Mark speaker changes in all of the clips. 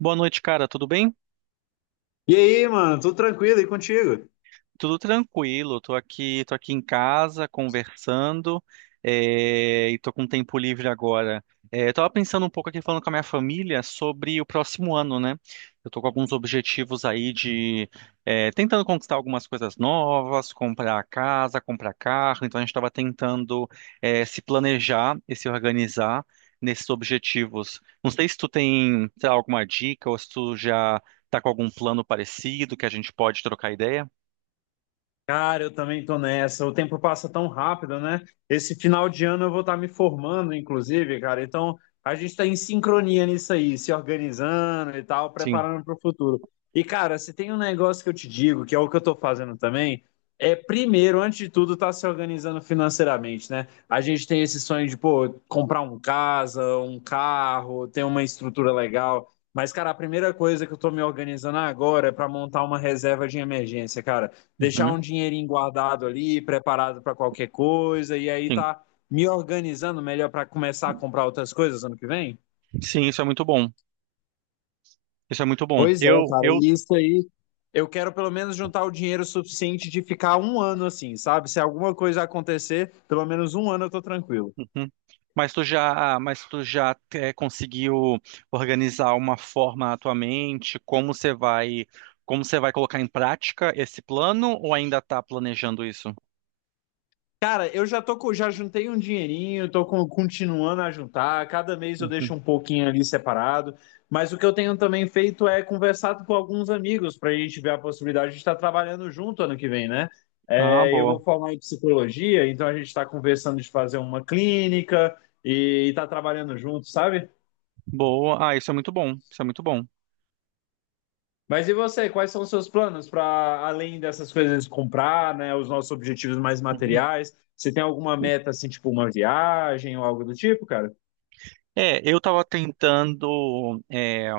Speaker 1: Boa noite, cara. Tudo bem?
Speaker 2: E aí, mano, tudo tranquilo e contigo?
Speaker 1: Tudo tranquilo, tô aqui em casa conversando, e tô com tempo livre agora. Eu tava pensando um pouco aqui falando com a minha família sobre o próximo ano, né? Eu tô com alguns objetivos aí de tentando conquistar algumas coisas novas, comprar casa, comprar carro. Então a gente estava tentando se planejar e se organizar nesses objetivos. Não sei se tu tem, sei lá, alguma dica ou se tu já tá com algum plano parecido que a gente pode trocar ideia.
Speaker 2: Cara, eu também tô nessa. O tempo passa tão rápido, né? Esse final de ano eu vou estar me formando, inclusive, cara. Então, a gente tá em sincronia nisso aí, se organizando e tal,
Speaker 1: Sim.
Speaker 2: preparando para o futuro. E, cara, se tem um negócio que eu te digo, que é o que eu tô fazendo também, é primeiro, antes de tudo, tá se organizando financeiramente, né? A gente tem esse sonho de, pô, comprar um casa, um carro, ter uma estrutura legal. Mas, cara, a primeira coisa que eu tô me organizando agora é para montar uma reserva de emergência, cara, deixar
Speaker 1: Uhum,
Speaker 2: um dinheirinho guardado ali, preparado para qualquer coisa, e aí
Speaker 1: sim.
Speaker 2: tá me organizando melhor para começar a comprar outras coisas ano que vem.
Speaker 1: Sim, isso é muito bom. Isso é muito bom.
Speaker 2: Pois é, cara, e isso aí. Eu quero pelo menos juntar o dinheiro suficiente de ficar um ano assim, sabe? Se alguma coisa acontecer, pelo menos um ano eu tô tranquilo.
Speaker 1: Uhum. Mas tu já conseguiu organizar uma forma na tua mente, como você vai colocar em prática esse plano ou ainda está planejando isso?
Speaker 2: Cara, eu já tô com, já juntei um dinheirinho, tô continuando a juntar. Cada mês eu deixo
Speaker 1: Uhum.
Speaker 2: um pouquinho ali separado. Mas o que eu tenho também feito é conversado com alguns amigos para a gente ver a possibilidade de estar trabalhando junto ano que vem, né?
Speaker 1: Ah,
Speaker 2: É, eu
Speaker 1: boa.
Speaker 2: vou formar em psicologia, então a gente está conversando de fazer uma clínica e estar trabalhando junto, sabe?
Speaker 1: Boa. Ah, isso é muito bom. Isso é muito bom.
Speaker 2: Mas e você, quais são os seus planos para além dessas coisas de comprar, né? Os nossos objetivos mais
Speaker 1: Uhum.
Speaker 2: materiais? Você tem alguma meta assim, tipo uma viagem ou algo do tipo, cara?
Speaker 1: É, eu estava tentando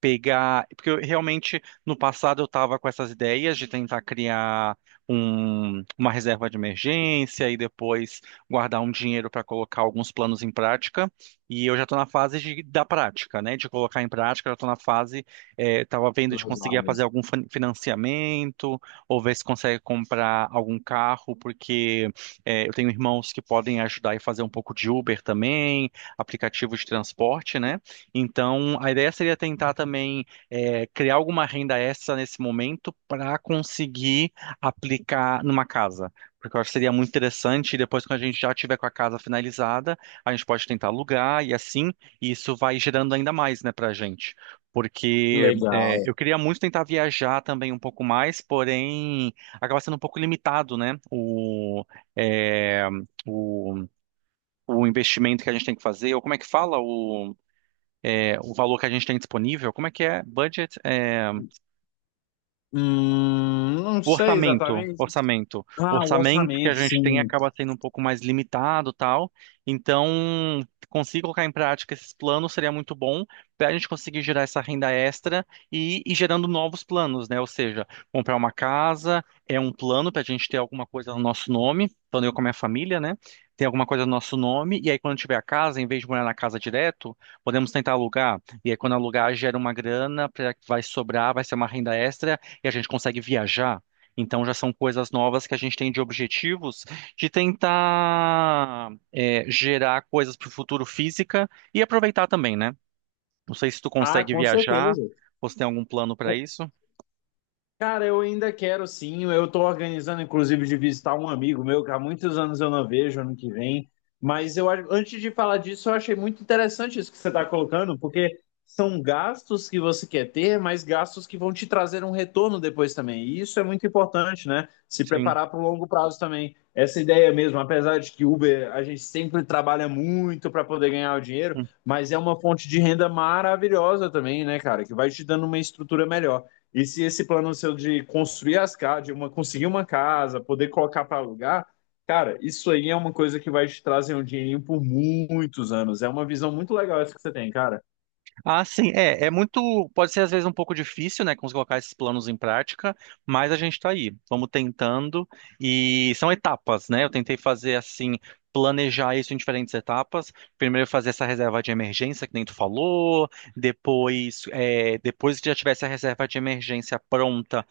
Speaker 1: pegar, porque eu, realmente no passado eu estava com essas ideias de tentar criar uma reserva de emergência e depois guardar um dinheiro para colocar alguns planos em prática. E eu já estou na fase de, da prática, né? De colocar em prática, eu já estou na fase, estava vendo de conseguir
Speaker 2: Legal,
Speaker 1: fazer algum financiamento ou ver se consegue comprar algum carro, porque eu tenho irmãos que podem ajudar e fazer um pouco de Uber também, aplicativo de transporte, né? Então, a ideia seria tentar também criar alguma renda extra nesse momento para conseguir aplicar numa casa. Porque eu acho que seria muito interessante, e depois quando a gente já tiver com a casa finalizada, a gente pode tentar alugar e assim, e isso vai gerando ainda mais, né, para a gente. Porque
Speaker 2: legal.
Speaker 1: eu queria muito tentar viajar também um pouco mais, porém acaba sendo um pouco limitado, né, eh, o, o investimento que a gente tem que fazer, ou como é que fala? O valor que a gente tem disponível, como é que é? Budget, é,
Speaker 2: Não sei exatamente.
Speaker 1: orçamento. O
Speaker 2: Ah, o
Speaker 1: orçamento que a
Speaker 2: orçamento,
Speaker 1: gente tem
Speaker 2: sim.
Speaker 1: acaba sendo um pouco mais limitado, tal. Então, conseguir colocar em prática esses planos seria muito bom para a gente conseguir gerar essa renda extra e ir gerando novos planos, né? Ou seja, comprar uma casa é um plano para a gente ter alguma coisa no nosso nome, tanto eu como a minha família, né? Tem alguma coisa no nosso nome, e aí quando tiver a casa, em vez de morar na casa direto, podemos tentar alugar. E aí quando alugar, gera uma grana que vai sobrar, vai ser uma renda extra e a gente consegue viajar. Então já são coisas novas que a gente tem de objetivos de tentar gerar coisas para o futuro física e aproveitar também, né? Não sei se tu
Speaker 2: Ah,
Speaker 1: consegue
Speaker 2: com
Speaker 1: viajar
Speaker 2: certeza.
Speaker 1: ou se tem algum plano para isso.
Speaker 2: Cara, eu ainda quero sim. Eu estou organizando, inclusive, de visitar um amigo meu que há muitos anos eu não vejo, ano que vem. Mas eu, antes de falar disso, eu achei muito interessante isso que você está colocando, porque são gastos que você quer ter, mas gastos que vão te trazer um retorno depois também. E isso é muito importante, né? Se
Speaker 1: Sim.
Speaker 2: preparar para o longo prazo também. Essa ideia mesmo, apesar de que Uber a gente sempre trabalha muito para poder ganhar o dinheiro, mas é uma fonte de renda maravilhosa também, né, cara? Que vai te dando uma estrutura melhor. E se esse plano seu de construir as casas, de uma, conseguir uma casa, poder colocar para alugar, cara, isso aí é uma coisa que vai te trazer um dinheirinho por muitos anos. É uma visão muito legal essa que você tem, cara.
Speaker 1: Ah, sim, é, é muito, pode ser às vezes um pouco difícil, né, colocar esses planos em prática, mas a gente tá aí, vamos tentando e são etapas, né? Eu tentei fazer assim, planejar isso em diferentes etapas. Primeiro fazer essa reserva de emergência que nem tu falou, depois, é, depois que já tivesse a reserva de emergência pronta,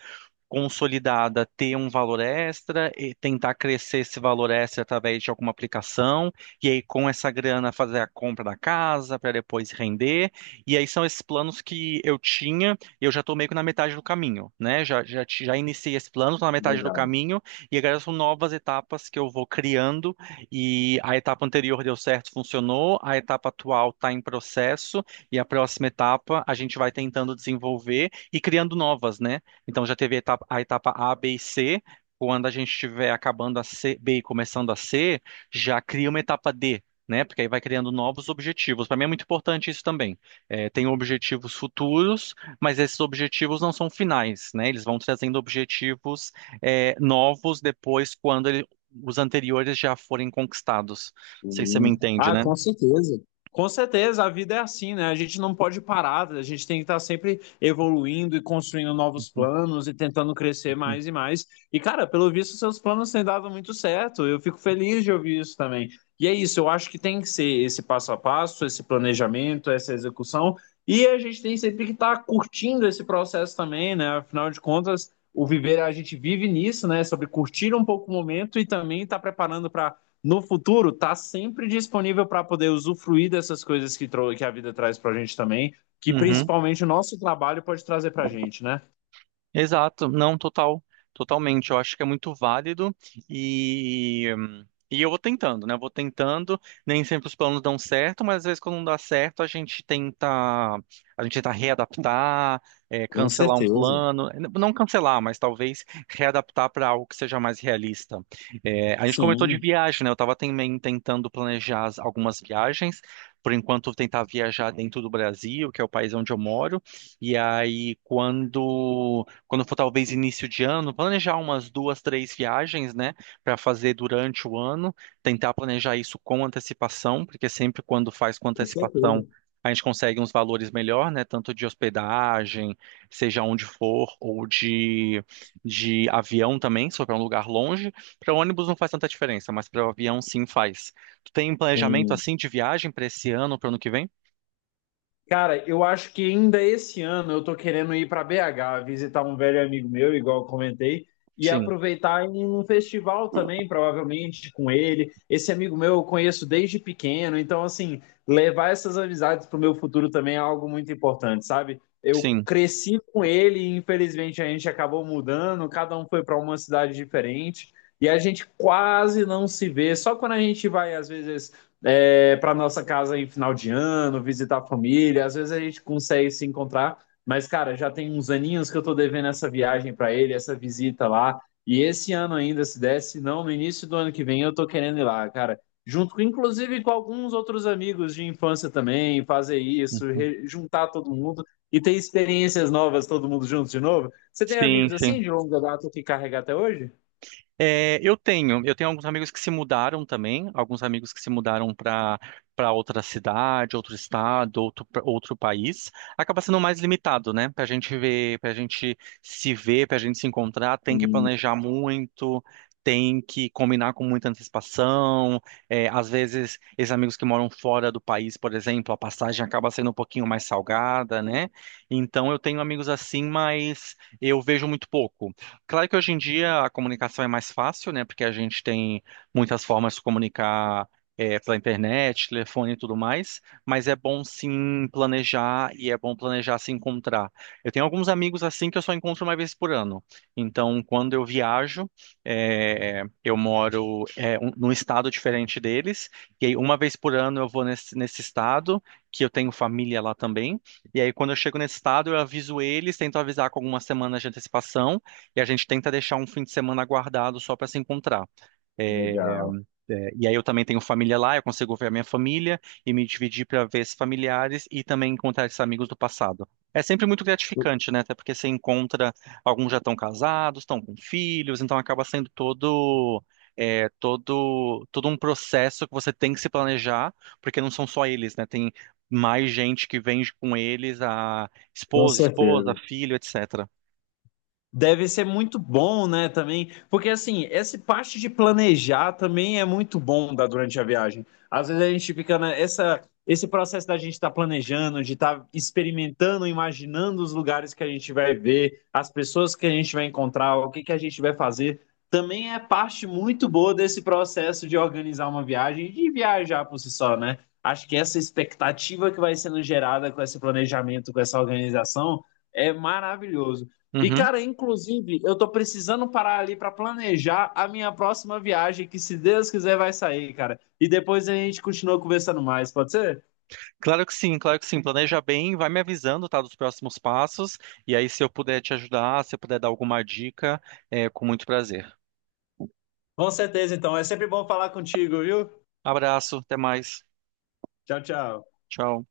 Speaker 1: consolidada ter um valor extra e tentar crescer esse valor extra através de alguma aplicação, e aí com essa grana fazer a compra da casa para depois render. E aí são esses planos que eu tinha, e eu já estou meio que na metade do caminho, né? Já iniciei esse plano, estou na metade do
Speaker 2: Legal.
Speaker 1: caminho, e agora são novas etapas que eu vou criando, e a etapa anterior deu certo, funcionou, a etapa atual está em processo, e a próxima etapa a gente vai tentando desenvolver e criando novas, né? Então já teve a etapa A, B e C. Quando a gente estiver acabando a C, B e começando a C, já cria uma etapa D, né? Porque aí vai criando novos objetivos. Para mim é muito importante isso também. É, tem objetivos futuros, mas esses objetivos não são finais, né? Eles vão trazendo objetivos, novos depois os anteriores já forem conquistados. Não sei se você me
Speaker 2: Sim.
Speaker 1: entende,
Speaker 2: Ah,
Speaker 1: né?
Speaker 2: com certeza. Com certeza, a vida é assim, né? A gente não pode parar, a gente tem que estar sempre evoluindo e construindo novos planos e tentando crescer mais e mais. E, cara, pelo visto, seus planos têm dado muito certo. Eu fico feliz de ouvir isso também. E é isso, eu acho que tem que ser esse passo a passo, esse planejamento, essa execução. E a gente tem sempre que estar curtindo esse processo também, né? Afinal de contas, o viver, a gente vive nisso, né? Sobre curtir um pouco o momento e também estar preparando para no futuro tá sempre disponível para poder usufruir dessas coisas que, que a vida traz para a gente também, que
Speaker 1: Uhum.
Speaker 2: principalmente o nosso trabalho pode trazer para a gente, né?
Speaker 1: Exato, não, totalmente. Eu acho que é muito válido e e eu vou tentando, né? Eu vou tentando. Nem sempre os planos dão certo, mas às vezes quando não dá certo, a gente tenta readaptar,
Speaker 2: Com
Speaker 1: cancelar um
Speaker 2: certeza.
Speaker 1: plano, não cancelar, mas talvez readaptar para algo que seja mais realista. A gente comentou de
Speaker 2: Sim,
Speaker 1: viagem, né? Eu estava também tentando planejar algumas viagens. Por enquanto, tentar viajar dentro do Brasil, que é o país onde eu moro. E aí, quando for talvez início de ano, planejar umas duas, três viagens, né, para fazer durante o ano, tentar planejar isso com antecipação, porque sempre quando faz com
Speaker 2: com
Speaker 1: antecipação,
Speaker 2: certeza.
Speaker 1: a gente consegue uns valores melhor, né, tanto de hospedagem, seja onde for, ou de avião também, se for para um lugar longe. Para ônibus não faz tanta diferença, mas para o avião sim faz. Tu tem um planejamento
Speaker 2: Tem.
Speaker 1: assim de viagem para esse ano, para o ano que vem?
Speaker 2: Cara, eu acho que ainda esse ano eu tô querendo ir para BH, visitar um velho amigo meu, igual eu comentei, e
Speaker 1: Sim,
Speaker 2: aproveitar em um festival também, provavelmente com ele. Esse amigo meu eu conheço desde pequeno, então assim, levar essas amizades pro meu futuro também é algo muito importante, sabe? Eu
Speaker 1: sim.
Speaker 2: cresci com ele e infelizmente a gente acabou mudando, cada um foi para uma cidade diferente, e a gente quase não se vê, só quando a gente vai às vezes é, para nossa casa em final de ano, visitar a família. Às vezes a gente consegue se encontrar, mas, cara, já tem uns aninhos que eu tô devendo essa viagem para ele, essa visita lá. E esse ano ainda, se desse, não, no início do ano que vem eu tô querendo ir lá, cara. Junto, inclusive, com alguns outros amigos de infância também, fazer isso,
Speaker 1: Uhum.
Speaker 2: juntar todo mundo e ter experiências novas, todo mundo junto de novo. Você tem
Speaker 1: Sim,
Speaker 2: amigos assim
Speaker 1: sim.
Speaker 2: de longa data que carrega até hoje?
Speaker 1: É, eu tenho alguns amigos que se mudaram também, alguns amigos que se mudaram para outra cidade, outro estado, outro país. Acaba sendo mais limitado, né? Para a gente ver, para a gente se ver, para a gente se encontrar, tem que
Speaker 2: Hum,
Speaker 1: planejar muito, tem que combinar com muita antecipação. É, às vezes, esses amigos que moram fora do país, por exemplo, a passagem acaba sendo um pouquinho mais salgada, né? Então, eu tenho amigos assim, mas eu vejo muito pouco. Claro que hoje em dia a comunicação é mais fácil, né? Porque a gente tem muitas formas de comunicar pela internet, telefone e tudo mais, mas é bom sim planejar e é bom planejar se encontrar. Eu tenho alguns amigos assim que eu só encontro uma vez por ano. Então, quando eu viajo, eu moro num estado diferente deles, e aí uma vez por ano eu vou nesse estado, que eu tenho família lá também, e aí quando eu chego nesse estado eu aviso eles, tento avisar com algumas semanas de antecipação. E a gente tenta deixar um fim de semana guardado só para se encontrar.
Speaker 2: legal.
Speaker 1: É, e aí eu também tenho família lá, eu consigo ver a minha família e me dividir para ver esses familiares e também encontrar esses amigos do passado. É sempre muito gratificante, né? Até porque você encontra, alguns já estão casados, estão com filhos, então acaba sendo todo um processo que você tem que se planejar, porque não são só eles, né? Tem mais gente que vem com eles, a
Speaker 2: Com
Speaker 1: esposa, esposa,
Speaker 2: certeza.
Speaker 1: filho, etc.
Speaker 2: Deve ser muito bom, né, também, porque assim, essa parte de planejar também é muito bom da, durante a viagem. Às vezes a gente fica nessa, esse processo da gente estar planejando, de estar experimentando, imaginando os lugares que a gente vai ver, as pessoas que a gente vai encontrar, o que que a gente vai fazer, também é parte muito boa desse processo de organizar uma viagem e de viajar por si só, né? Acho que essa expectativa que vai sendo gerada com esse planejamento, com essa organização, é maravilhoso. E,
Speaker 1: Uhum.
Speaker 2: cara, inclusive, eu tô precisando parar ali pra planejar a minha próxima viagem, que se Deus quiser vai sair, cara. E depois a gente continua conversando mais, pode ser?
Speaker 1: Claro que sim, claro que sim. Planeja bem, vai me avisando, tá, dos próximos passos. E aí, se eu puder te ajudar, se eu puder dar alguma dica, é com muito prazer.
Speaker 2: Com certeza, então. É sempre bom falar contigo, viu?
Speaker 1: Abraço, até mais.
Speaker 2: Tchau, tchau.
Speaker 1: Tchau.